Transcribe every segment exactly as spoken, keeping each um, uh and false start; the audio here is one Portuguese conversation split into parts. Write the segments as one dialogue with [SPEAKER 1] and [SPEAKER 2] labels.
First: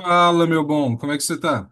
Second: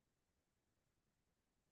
[SPEAKER 1] Fala, meu bom, como é que você tá?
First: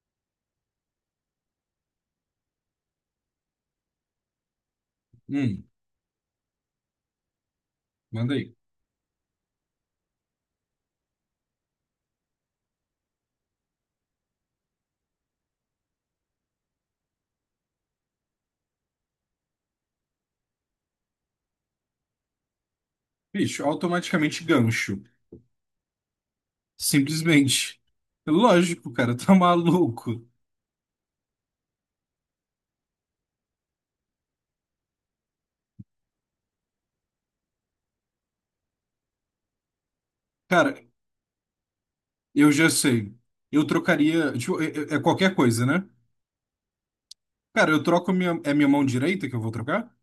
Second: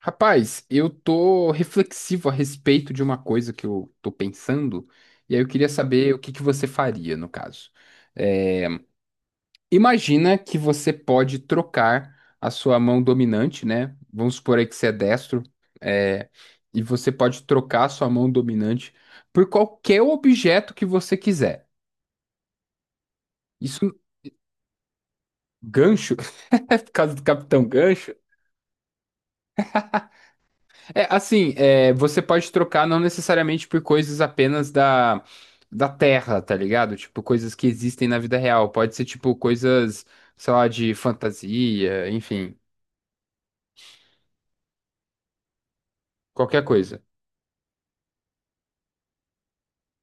[SPEAKER 2] Rapaz, eu tô reflexivo a respeito de uma coisa que eu tô pensando, e aí eu
[SPEAKER 1] Hum,
[SPEAKER 2] queria saber o que que você faria no caso.
[SPEAKER 1] manda aí.
[SPEAKER 2] É, Imagina que você pode trocar a sua mão dominante, né? Vamos supor aí que você é destro, é, e você pode trocar a sua mão dominante por qualquer objeto que você quiser.
[SPEAKER 1] Bicho,
[SPEAKER 2] Isso,
[SPEAKER 1] automaticamente gancho.
[SPEAKER 2] gancho, por causa do Capitão
[SPEAKER 1] Simplesmente.
[SPEAKER 2] Gancho.
[SPEAKER 1] Lógico, cara, tá maluco.
[SPEAKER 2] É, assim, é, você pode trocar não necessariamente por coisas apenas da, da Terra, tá ligado? Tipo, coisas que existem na vida real. Pode ser, tipo, coisas, sei lá,
[SPEAKER 1] Cara,
[SPEAKER 2] de fantasia,
[SPEAKER 1] eu
[SPEAKER 2] enfim,
[SPEAKER 1] já sei. Eu trocaria. Tipo, é, é- é qualquer coisa, né?
[SPEAKER 2] qualquer coisa.
[SPEAKER 1] Cara, eu troco minha. É minha mão direita que eu vou trocar?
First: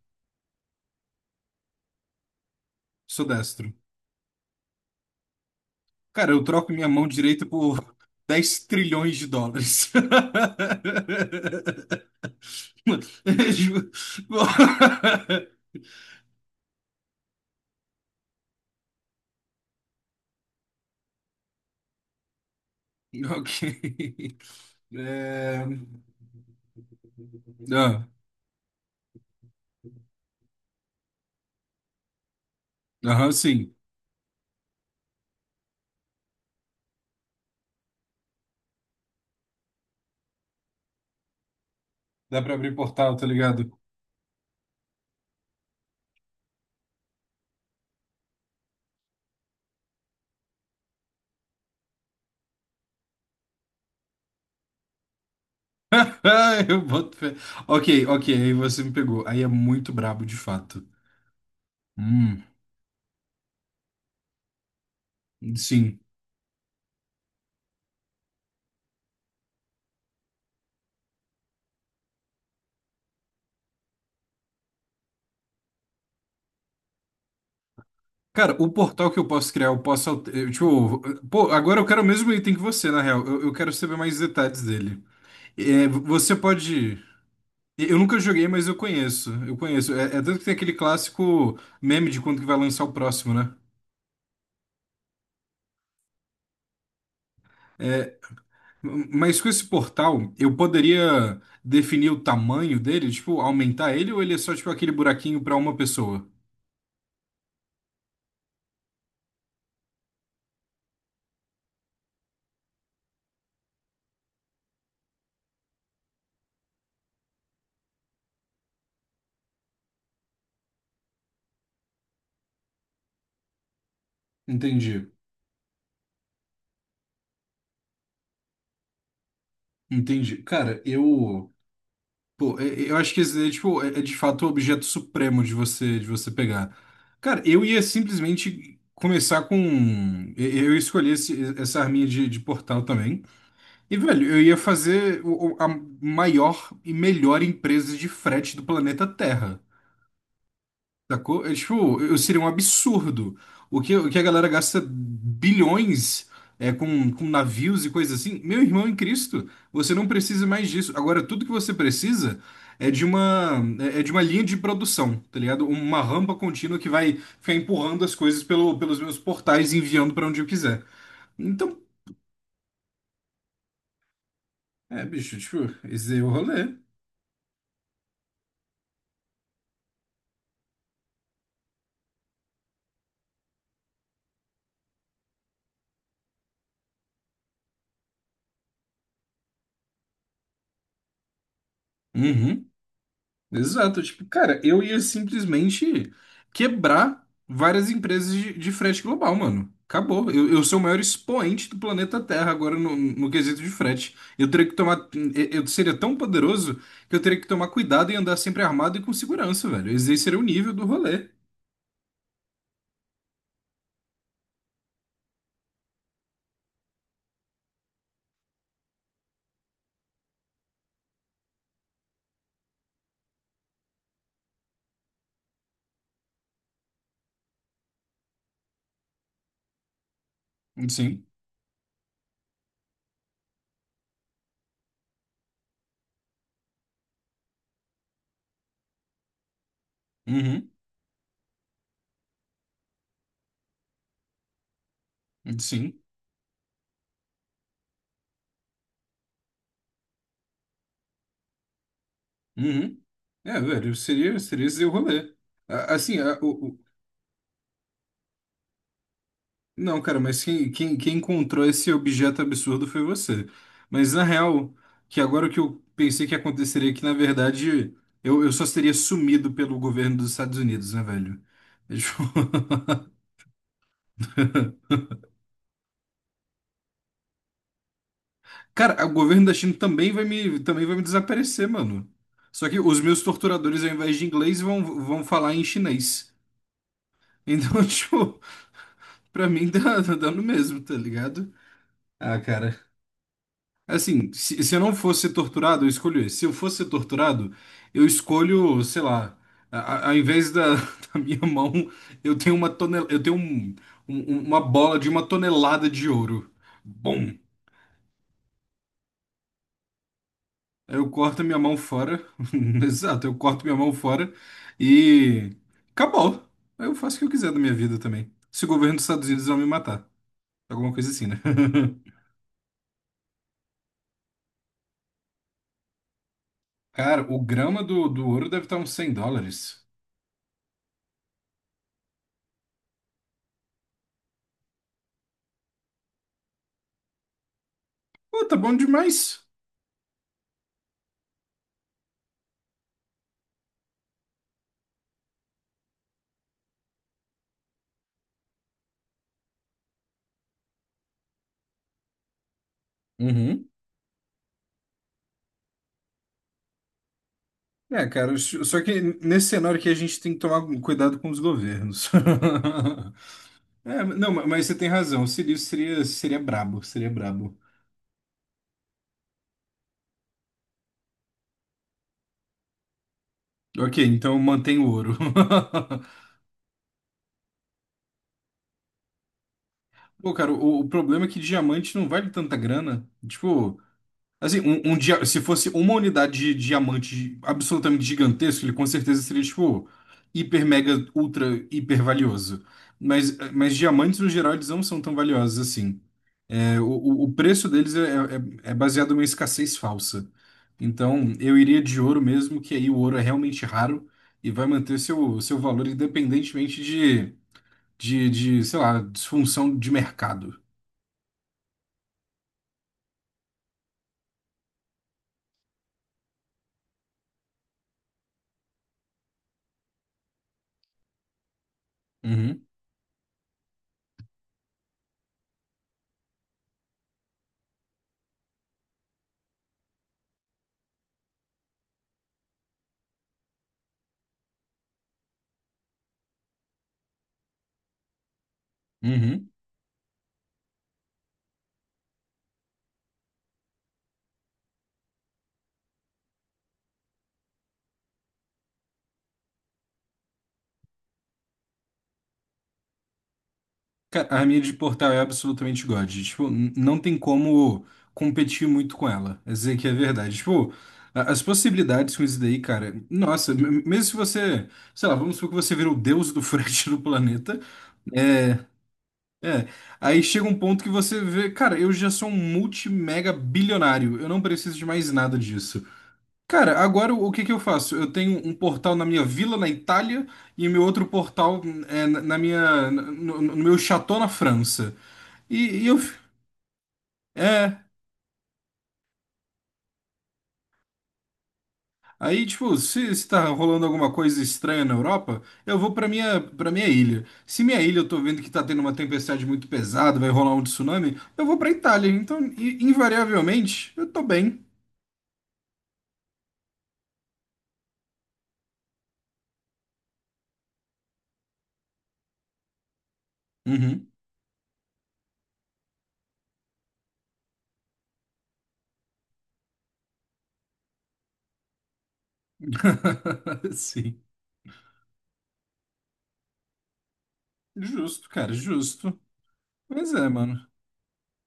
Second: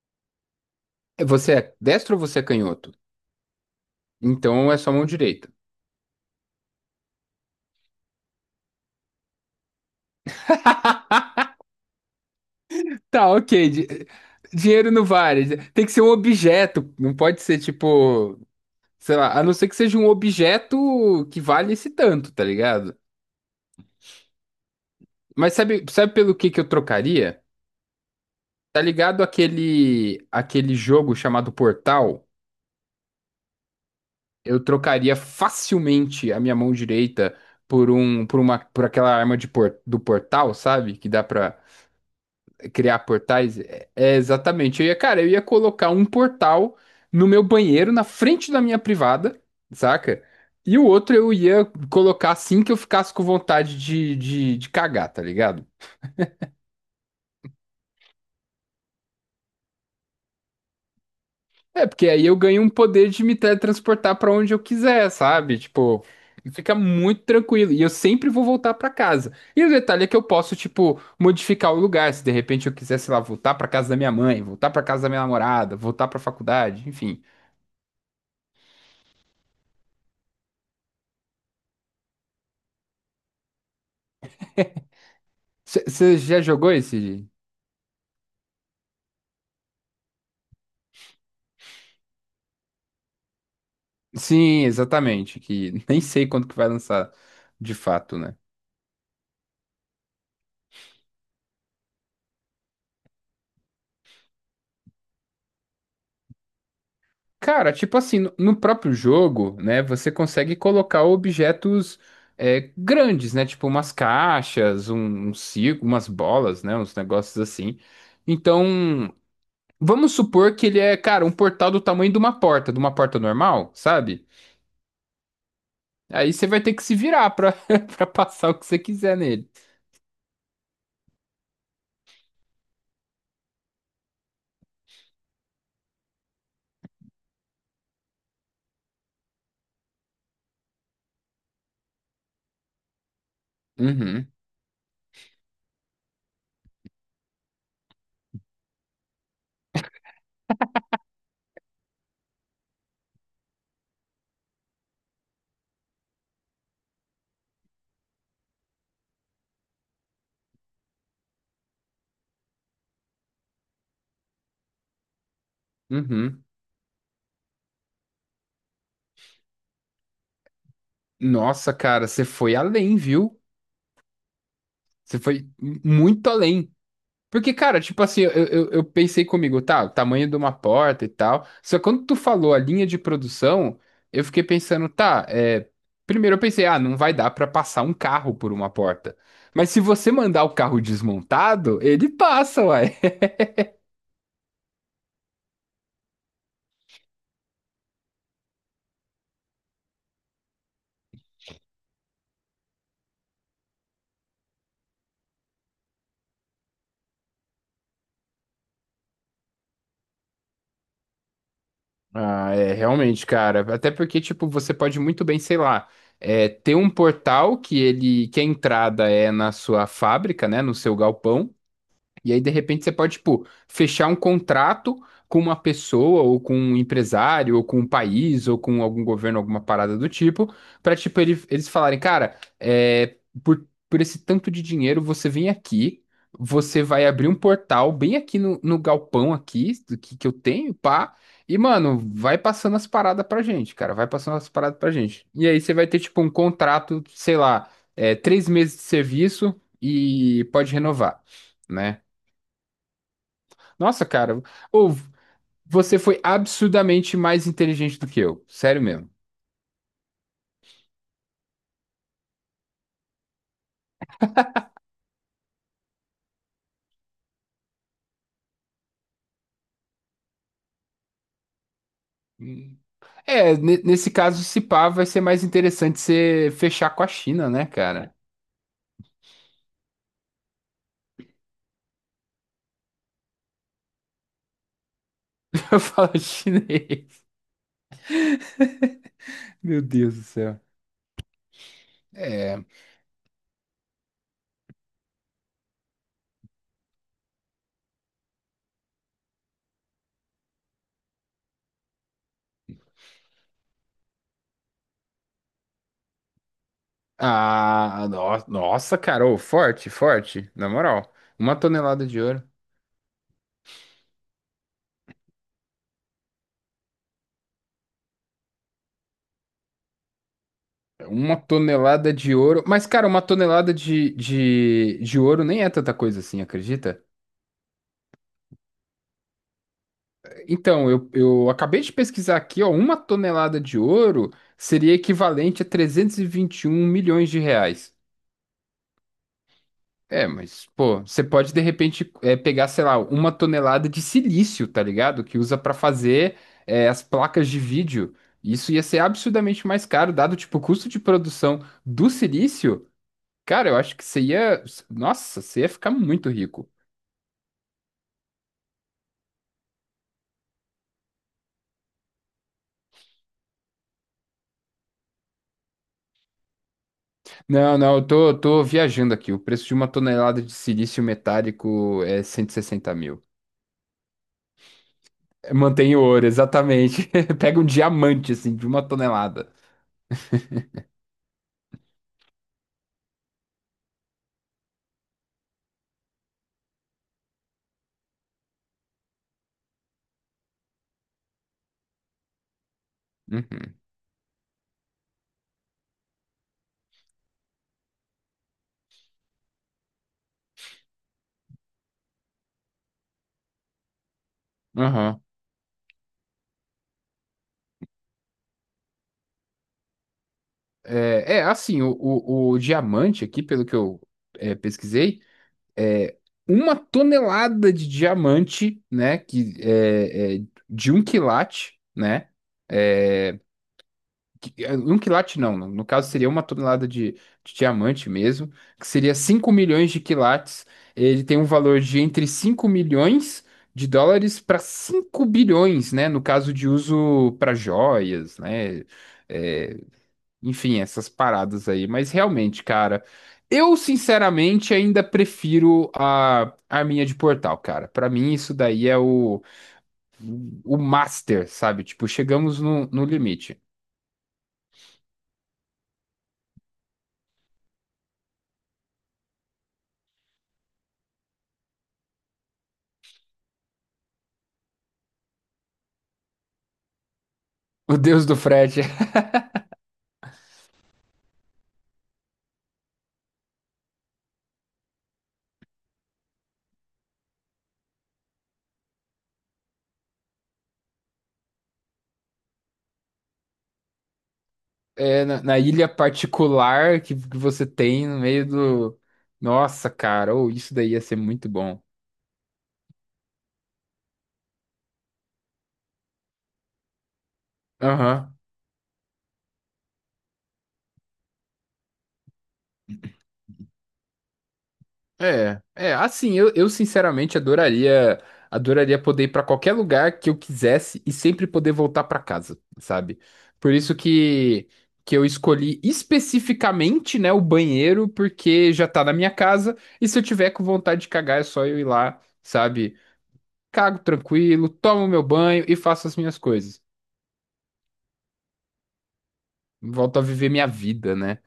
[SPEAKER 2] É, Você é destro ou você é canhoto?
[SPEAKER 1] Sou destro.
[SPEAKER 2] Então é só mão direita.
[SPEAKER 1] Cara, eu troco minha mão direita por dez trilhões de dólares.
[SPEAKER 2] Tá, ok. di- Dinheiro não vale. Tem que ser um objeto. Não pode ser, tipo, sei lá, a não ser que seja um objeto que vale esse tanto, tá ligado?
[SPEAKER 1] Ok.
[SPEAKER 2] Mas
[SPEAKER 1] É...
[SPEAKER 2] sabe, sabe pelo que que eu trocaria?
[SPEAKER 1] Ah,
[SPEAKER 2] Tá ligado aquele aquele jogo chamado Portal?
[SPEAKER 1] aham, sim.
[SPEAKER 2] Eu trocaria facilmente a minha mão direita por um por uma por aquela arma de por, do portal, sabe? Que dá pra
[SPEAKER 1] Dá pra abrir
[SPEAKER 2] criar
[SPEAKER 1] portal, tá
[SPEAKER 2] portais.
[SPEAKER 1] ligado?
[SPEAKER 2] É, é exatamente. Eu ia, cara, eu ia colocar um portal no meu banheiro, na frente da minha privada, saca? E o outro eu ia colocar assim que eu ficasse com vontade de, de, de cagar, tá ligado?
[SPEAKER 1] Eu boto fé. Ok, ok, aí você me pegou. Aí é muito brabo, de fato.
[SPEAKER 2] É, porque aí eu
[SPEAKER 1] Hum,
[SPEAKER 2] ganho um poder de me teletransportar pra onde eu quiser, sabe?
[SPEAKER 1] sim.
[SPEAKER 2] Tipo, fica muito tranquilo. E eu sempre vou voltar pra casa. E o detalhe é que eu posso, tipo, modificar o lugar. Se de repente eu quiser, sei lá, voltar pra casa da minha mãe, voltar pra casa da minha namorada, voltar pra faculdade, enfim.
[SPEAKER 1] Cara, o portal que eu posso criar, eu posso. alter- eu, tipo, pô, agora eu quero o mesmo item que você, na real. Eu, eu quero saber mais detalhes dele. É,
[SPEAKER 2] Você
[SPEAKER 1] você
[SPEAKER 2] já jogou
[SPEAKER 1] pode.
[SPEAKER 2] esse?
[SPEAKER 1] Eu nunca joguei, mas eu conheço. Eu conheço. É, é tanto que tem aquele clássico meme de quando que vai lançar o próximo, né?
[SPEAKER 2] Sim, exatamente. Que nem sei quando que vai lançar de
[SPEAKER 1] É,
[SPEAKER 2] fato, né?
[SPEAKER 1] mas com esse portal, eu poderia definir o tamanho dele, tipo, aumentar ele ou ele é só tipo aquele buraquinho para uma pessoa?
[SPEAKER 2] Cara, tipo assim, no no próprio jogo, né, você consegue colocar objetos é, grandes, né, tipo umas caixas, um, um circo, umas bolas, né, uns negócios assim. Então, vamos supor que ele é, cara, um portal do tamanho de uma porta, de uma porta normal, sabe?
[SPEAKER 1] Entendi,
[SPEAKER 2] Aí você vai ter que se virar pra, pra passar o que você quiser nele.
[SPEAKER 1] entendi. Cara, eu, pô, é- é, eu acho que esse daí, tipo, é, é de fato o objeto supremo de você, de você pegar. Cara, eu ia simplesmente começar com, eu eu escolhi esse- essa arminha de, de portal também. E, velho,
[SPEAKER 2] Uhum,
[SPEAKER 1] eu ia fazer o- o- a maior e melhor empresa de frete do planeta Terra. Sacou? É, tipo, eu seria um absurdo. O que, o que a galera gasta bilhões é, com, com navios e coisas assim. Meu irmão em Cristo, você não precisa mais disso. Agora, tudo que você precisa é de uma, é é de uma linha de produção, tá ligado? Uma rampa
[SPEAKER 2] uhum.
[SPEAKER 1] contínua que vai ficar empurrando as coisas pelo, pelos meus portais e enviando pra onde eu quiser.
[SPEAKER 2] Nossa,
[SPEAKER 1] Então,
[SPEAKER 2] cara, você foi além, viu?
[SPEAKER 1] é,
[SPEAKER 2] Você
[SPEAKER 1] bicho,
[SPEAKER 2] foi
[SPEAKER 1] tipo, esse é o
[SPEAKER 2] muito além.
[SPEAKER 1] rolê.
[SPEAKER 2] Porque, cara, tipo assim, eu, eu, eu pensei comigo, tá, o tamanho de uma porta e tal. Só que quando tu falou a linha de produção, eu fiquei pensando, tá, é. Primeiro eu pensei, ah, não vai dar pra passar um carro por uma porta. Mas se você mandar o carro desmontado, ele passa,
[SPEAKER 1] Uhum.
[SPEAKER 2] uai.
[SPEAKER 1] Exato, tipo, cara, eu ia simplesmente quebrar várias empresas de, de frete global, mano. Acabou. Eu, eu sou o maior expoente do planeta Terra agora no, no quesito de frete. Eu teria que tomar. Eu eu seria tão poderoso que eu teria que tomar cuidado e andar sempre armado e com segurança, velho. Esse aí seria o nível do rolê.
[SPEAKER 2] Ah, é, realmente, cara. Até porque, tipo, você pode muito bem, sei lá, é, ter um portal que ele, que a entrada é na sua fábrica, né, no seu galpão. E aí, de repente, você pode, tipo, fechar um contrato com uma pessoa, ou com um empresário, ou com um país, ou com algum governo, alguma parada do tipo, pra, tipo,
[SPEAKER 1] Sim.
[SPEAKER 2] ele- eles falarem, cara, é, por, por esse tanto de dinheiro, você vem aqui, você vai abrir um portal bem aqui no, no galpão aqui, do que, que eu
[SPEAKER 1] Uhum.
[SPEAKER 2] tenho, pá, e, mano, vai passando as paradas pra gente, cara, vai passando as paradas pra gente. E aí, você vai
[SPEAKER 1] Sim.
[SPEAKER 2] ter, tipo, um contrato, sei lá, é, três meses de serviço e pode renovar né?
[SPEAKER 1] Uhum. É, velho,
[SPEAKER 2] Nossa,
[SPEAKER 1] seria,
[SPEAKER 2] cara,
[SPEAKER 1] seria esse o
[SPEAKER 2] ou
[SPEAKER 1] rolê. A-
[SPEAKER 2] você
[SPEAKER 1] Assim,
[SPEAKER 2] foi
[SPEAKER 1] a- o,
[SPEAKER 2] absurdamente mais inteligente do que eu, sério mesmo.
[SPEAKER 1] não, cara, mas quem, quem, quem encontrou esse objeto absurdo foi você. Mas na real, que agora o que eu pensei que aconteceria é que, na verdade, eu, eu só seria sumido pelo governo dos Estados Unidos, né, velho? É tipo,
[SPEAKER 2] Hum. É, ne- nesse caso, se pá, vai ser mais interessante você fechar com a China, né, cara?
[SPEAKER 1] cara, o governo da China também vai me, também vai me desaparecer, mano. Só que os meus torturadores, ao invés de inglês, vão, vão falar em
[SPEAKER 2] Eu falo
[SPEAKER 1] chinês.
[SPEAKER 2] chinês.
[SPEAKER 1] Então, tipo, pra mim
[SPEAKER 2] Meu
[SPEAKER 1] dá,
[SPEAKER 2] Deus do
[SPEAKER 1] dá no
[SPEAKER 2] céu.
[SPEAKER 1] mesmo, tá ligado? Ah,
[SPEAKER 2] É.
[SPEAKER 1] cara. Assim, se, se eu não fosse ser torturado, eu escolho esse. Se eu fosse ser torturado, eu escolho, sei lá, a, a- ao invés da, da minha mão, eu tenho uma tonel, eu tenho um- um- um, uma bola de uma tonelada de ouro. Bom,
[SPEAKER 2] Ah, no- nossa, cara, ô, forte, forte, na
[SPEAKER 1] eu
[SPEAKER 2] moral.
[SPEAKER 1] corto
[SPEAKER 2] Uma
[SPEAKER 1] minha mão
[SPEAKER 2] tonelada de
[SPEAKER 1] fora.
[SPEAKER 2] ouro.
[SPEAKER 1] Exato, eu corto minha mão fora e acabou. Eu faço o que eu quiser da minha vida também. Se o governo dos Estados Unidos não me matar. Alguma coisa assim,
[SPEAKER 2] Uma
[SPEAKER 1] né?
[SPEAKER 2] tonelada de ouro. Mas, cara, uma tonelada de, de, de ouro nem é tanta coisa assim, acredita?
[SPEAKER 1] Cara, o grama do, do ouro deve estar uns cem dólares.
[SPEAKER 2] Então, eu, eu acabei de pesquisar aqui, ó, uma tonelada de ouro seria equivalente a trezentos e e vinte e um milhões de reais.
[SPEAKER 1] Pô, tá bom demais.
[SPEAKER 2] É, mas, pô, você pode de repente é, pegar, sei lá, uma tonelada de silício, tá ligado? Que usa pra fazer é, as placas de vídeo. Isso ia ser absurdamente mais caro, dado tipo o custo de produção do silício.
[SPEAKER 1] Uhum.
[SPEAKER 2] Cara, eu acho que você ia. Nossa, você ia ficar muito rico.
[SPEAKER 1] É, cara, s- só que nesse cenário que a gente tem que tomar um cuidado com os governos. É, não, ma- mas você tem razão. O Sirius seria, seria brabo, seria brabo.
[SPEAKER 2] Não, não, eu tô, tô viajando aqui. O preço de uma tonelada de silício metálico é cento e sessenta mil.
[SPEAKER 1] Ok, então mantém o ouro.
[SPEAKER 2] Mantém o ouro, exatamente. Pega um diamante, assim, de uma tonelada.
[SPEAKER 1] Pô, cara, o, o, problema é que diamante não vale tanta grana. Tipo, assim, um, um dia, se fosse uma unidade de diamante absolutamente gigantesco, ele com certeza seria, tipo, hiper, mega, ultra, hiper valioso. Mas, mas
[SPEAKER 2] Uhum.
[SPEAKER 1] diamantes, no geral, eles não são tão valiosos assim. É, o, o- o preço deles é, é- é baseado numa escassez falsa. Então, eu iria de ouro mesmo, que aí o ouro é realmente raro e vai manter
[SPEAKER 2] Aham.
[SPEAKER 1] seu, seu valor independentemente de, de, de, sei lá, disfunção de mercado.
[SPEAKER 2] É, é, assim, o, o, o diamante aqui, pelo que eu é, pesquisei, é uma tonelada de diamante, né? Que é, é de um quilate, né?
[SPEAKER 1] Uhum,
[SPEAKER 2] é, qui- é, Um quilate não, no no caso seria uma tonelada de, de diamante mesmo, que seria cinco milhões de quilates. Ele tem um valor de entre cinco milhões de dólares para cinco bilhões, né? No caso de uso para joias, né?
[SPEAKER 1] uhum.
[SPEAKER 2] é, enfim, essas paradas aí. Mas realmente, cara, eu sinceramente ainda prefiro a arminha de portal, cara. Para mim, isso daí é o, o, master, sabe? Tipo, chegamos no, no limite.
[SPEAKER 1] Ca- A minha de portal é absolutamente God. Tipo, n- não tem como competir muito com ela. É dizer que é verdade. Tipo, a- as possibilidades com isso daí, cara, nossa, m- mesmo se você, sei lá, vamos supor que você vira o deus do frete do planeta.
[SPEAKER 2] O deus do
[SPEAKER 1] É,
[SPEAKER 2] frete.
[SPEAKER 1] é, aí chega um ponto que você vê, cara, eu já sou um multimega bilionário, eu não preciso de mais nada disso. Cara, agora o que que eu faço? Eu tenho um portal na minha vila, na Itália, e meu outro portal é na na minha, no, no meu chateau na França.
[SPEAKER 2] é, na, na
[SPEAKER 1] E, e
[SPEAKER 2] ilha
[SPEAKER 1] eu,
[SPEAKER 2] particular que, que você
[SPEAKER 1] é,
[SPEAKER 2] tem no meio do. Nossa, cara, ou isso daí ia ser muito bom.
[SPEAKER 1] aí tipo, se, se tá rolando alguma coisa estranha na Europa, eu vou pra minha, pra minha ilha. Se minha ilha eu tô
[SPEAKER 2] Aham.
[SPEAKER 1] vendo que tá tendo uma tempestade muito pesada, vai rolar um tsunami, eu vou pra Itália. Então, i- invariavelmente, eu tô bem.
[SPEAKER 2] É, é, assim, eu, eu sinceramente adoraria, adoraria poder ir pra qualquer lugar que eu quisesse e sempre poder voltar pra casa, sabe? Por isso
[SPEAKER 1] Uhum.
[SPEAKER 2] que que eu escolhi especificamente, né, o banheiro, porque já tá na minha casa e se eu tiver com vontade de cagar é só eu ir lá, sabe? Cago
[SPEAKER 1] Sim.
[SPEAKER 2] tranquilo, tomo meu banho e faço as minhas coisas.
[SPEAKER 1] Justo, cara, justo. Pois
[SPEAKER 2] Volto a
[SPEAKER 1] é,
[SPEAKER 2] viver
[SPEAKER 1] mano.
[SPEAKER 2] minha vida, né?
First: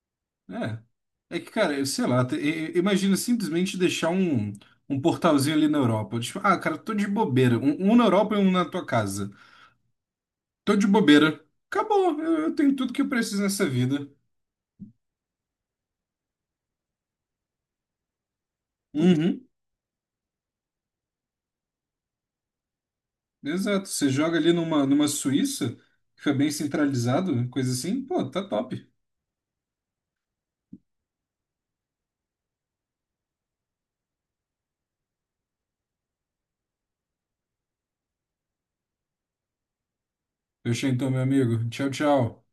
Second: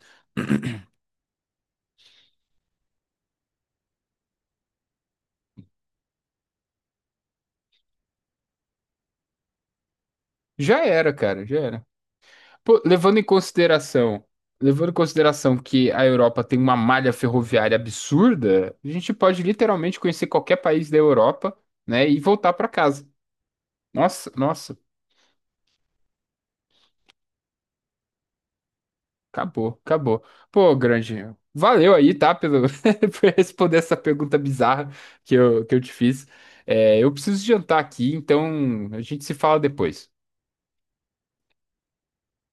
[SPEAKER 1] É. É que, cara, eu sei lá, te- e- e- imagina simplesmente deixar um, um portalzinho ali na Europa. Tipo, ah, cara, tô de bobeira. Um, um na Europa e um na tua casa. Tô
[SPEAKER 2] Já
[SPEAKER 1] de
[SPEAKER 2] era,
[SPEAKER 1] bobeira.
[SPEAKER 2] cara, já era.
[SPEAKER 1] Acabou, eu, eu tenho
[SPEAKER 2] Pô,
[SPEAKER 1] tudo que eu
[SPEAKER 2] levando em
[SPEAKER 1] preciso nessa vida.
[SPEAKER 2] consideração, levando em consideração que a Europa tem uma malha ferroviária absurda, a gente pode
[SPEAKER 1] Uhum.
[SPEAKER 2] literalmente conhecer qualquer país da Europa, né, e voltar pra casa.
[SPEAKER 1] Exato. Você
[SPEAKER 2] Nossa,
[SPEAKER 1] joga ali
[SPEAKER 2] nossa,
[SPEAKER 1] numa, numa Suíça, fica bem centralizado, coisa assim. Pô, tá top.
[SPEAKER 2] acabou, acabou. Pô, grande, valeu aí, tá, pelo por responder essa pergunta bizarra que eu, que eu te fiz. É, eu preciso jantar aqui, então a gente se fala depois.
[SPEAKER 1] Fechou então, meu amigo. Tchau, tchau.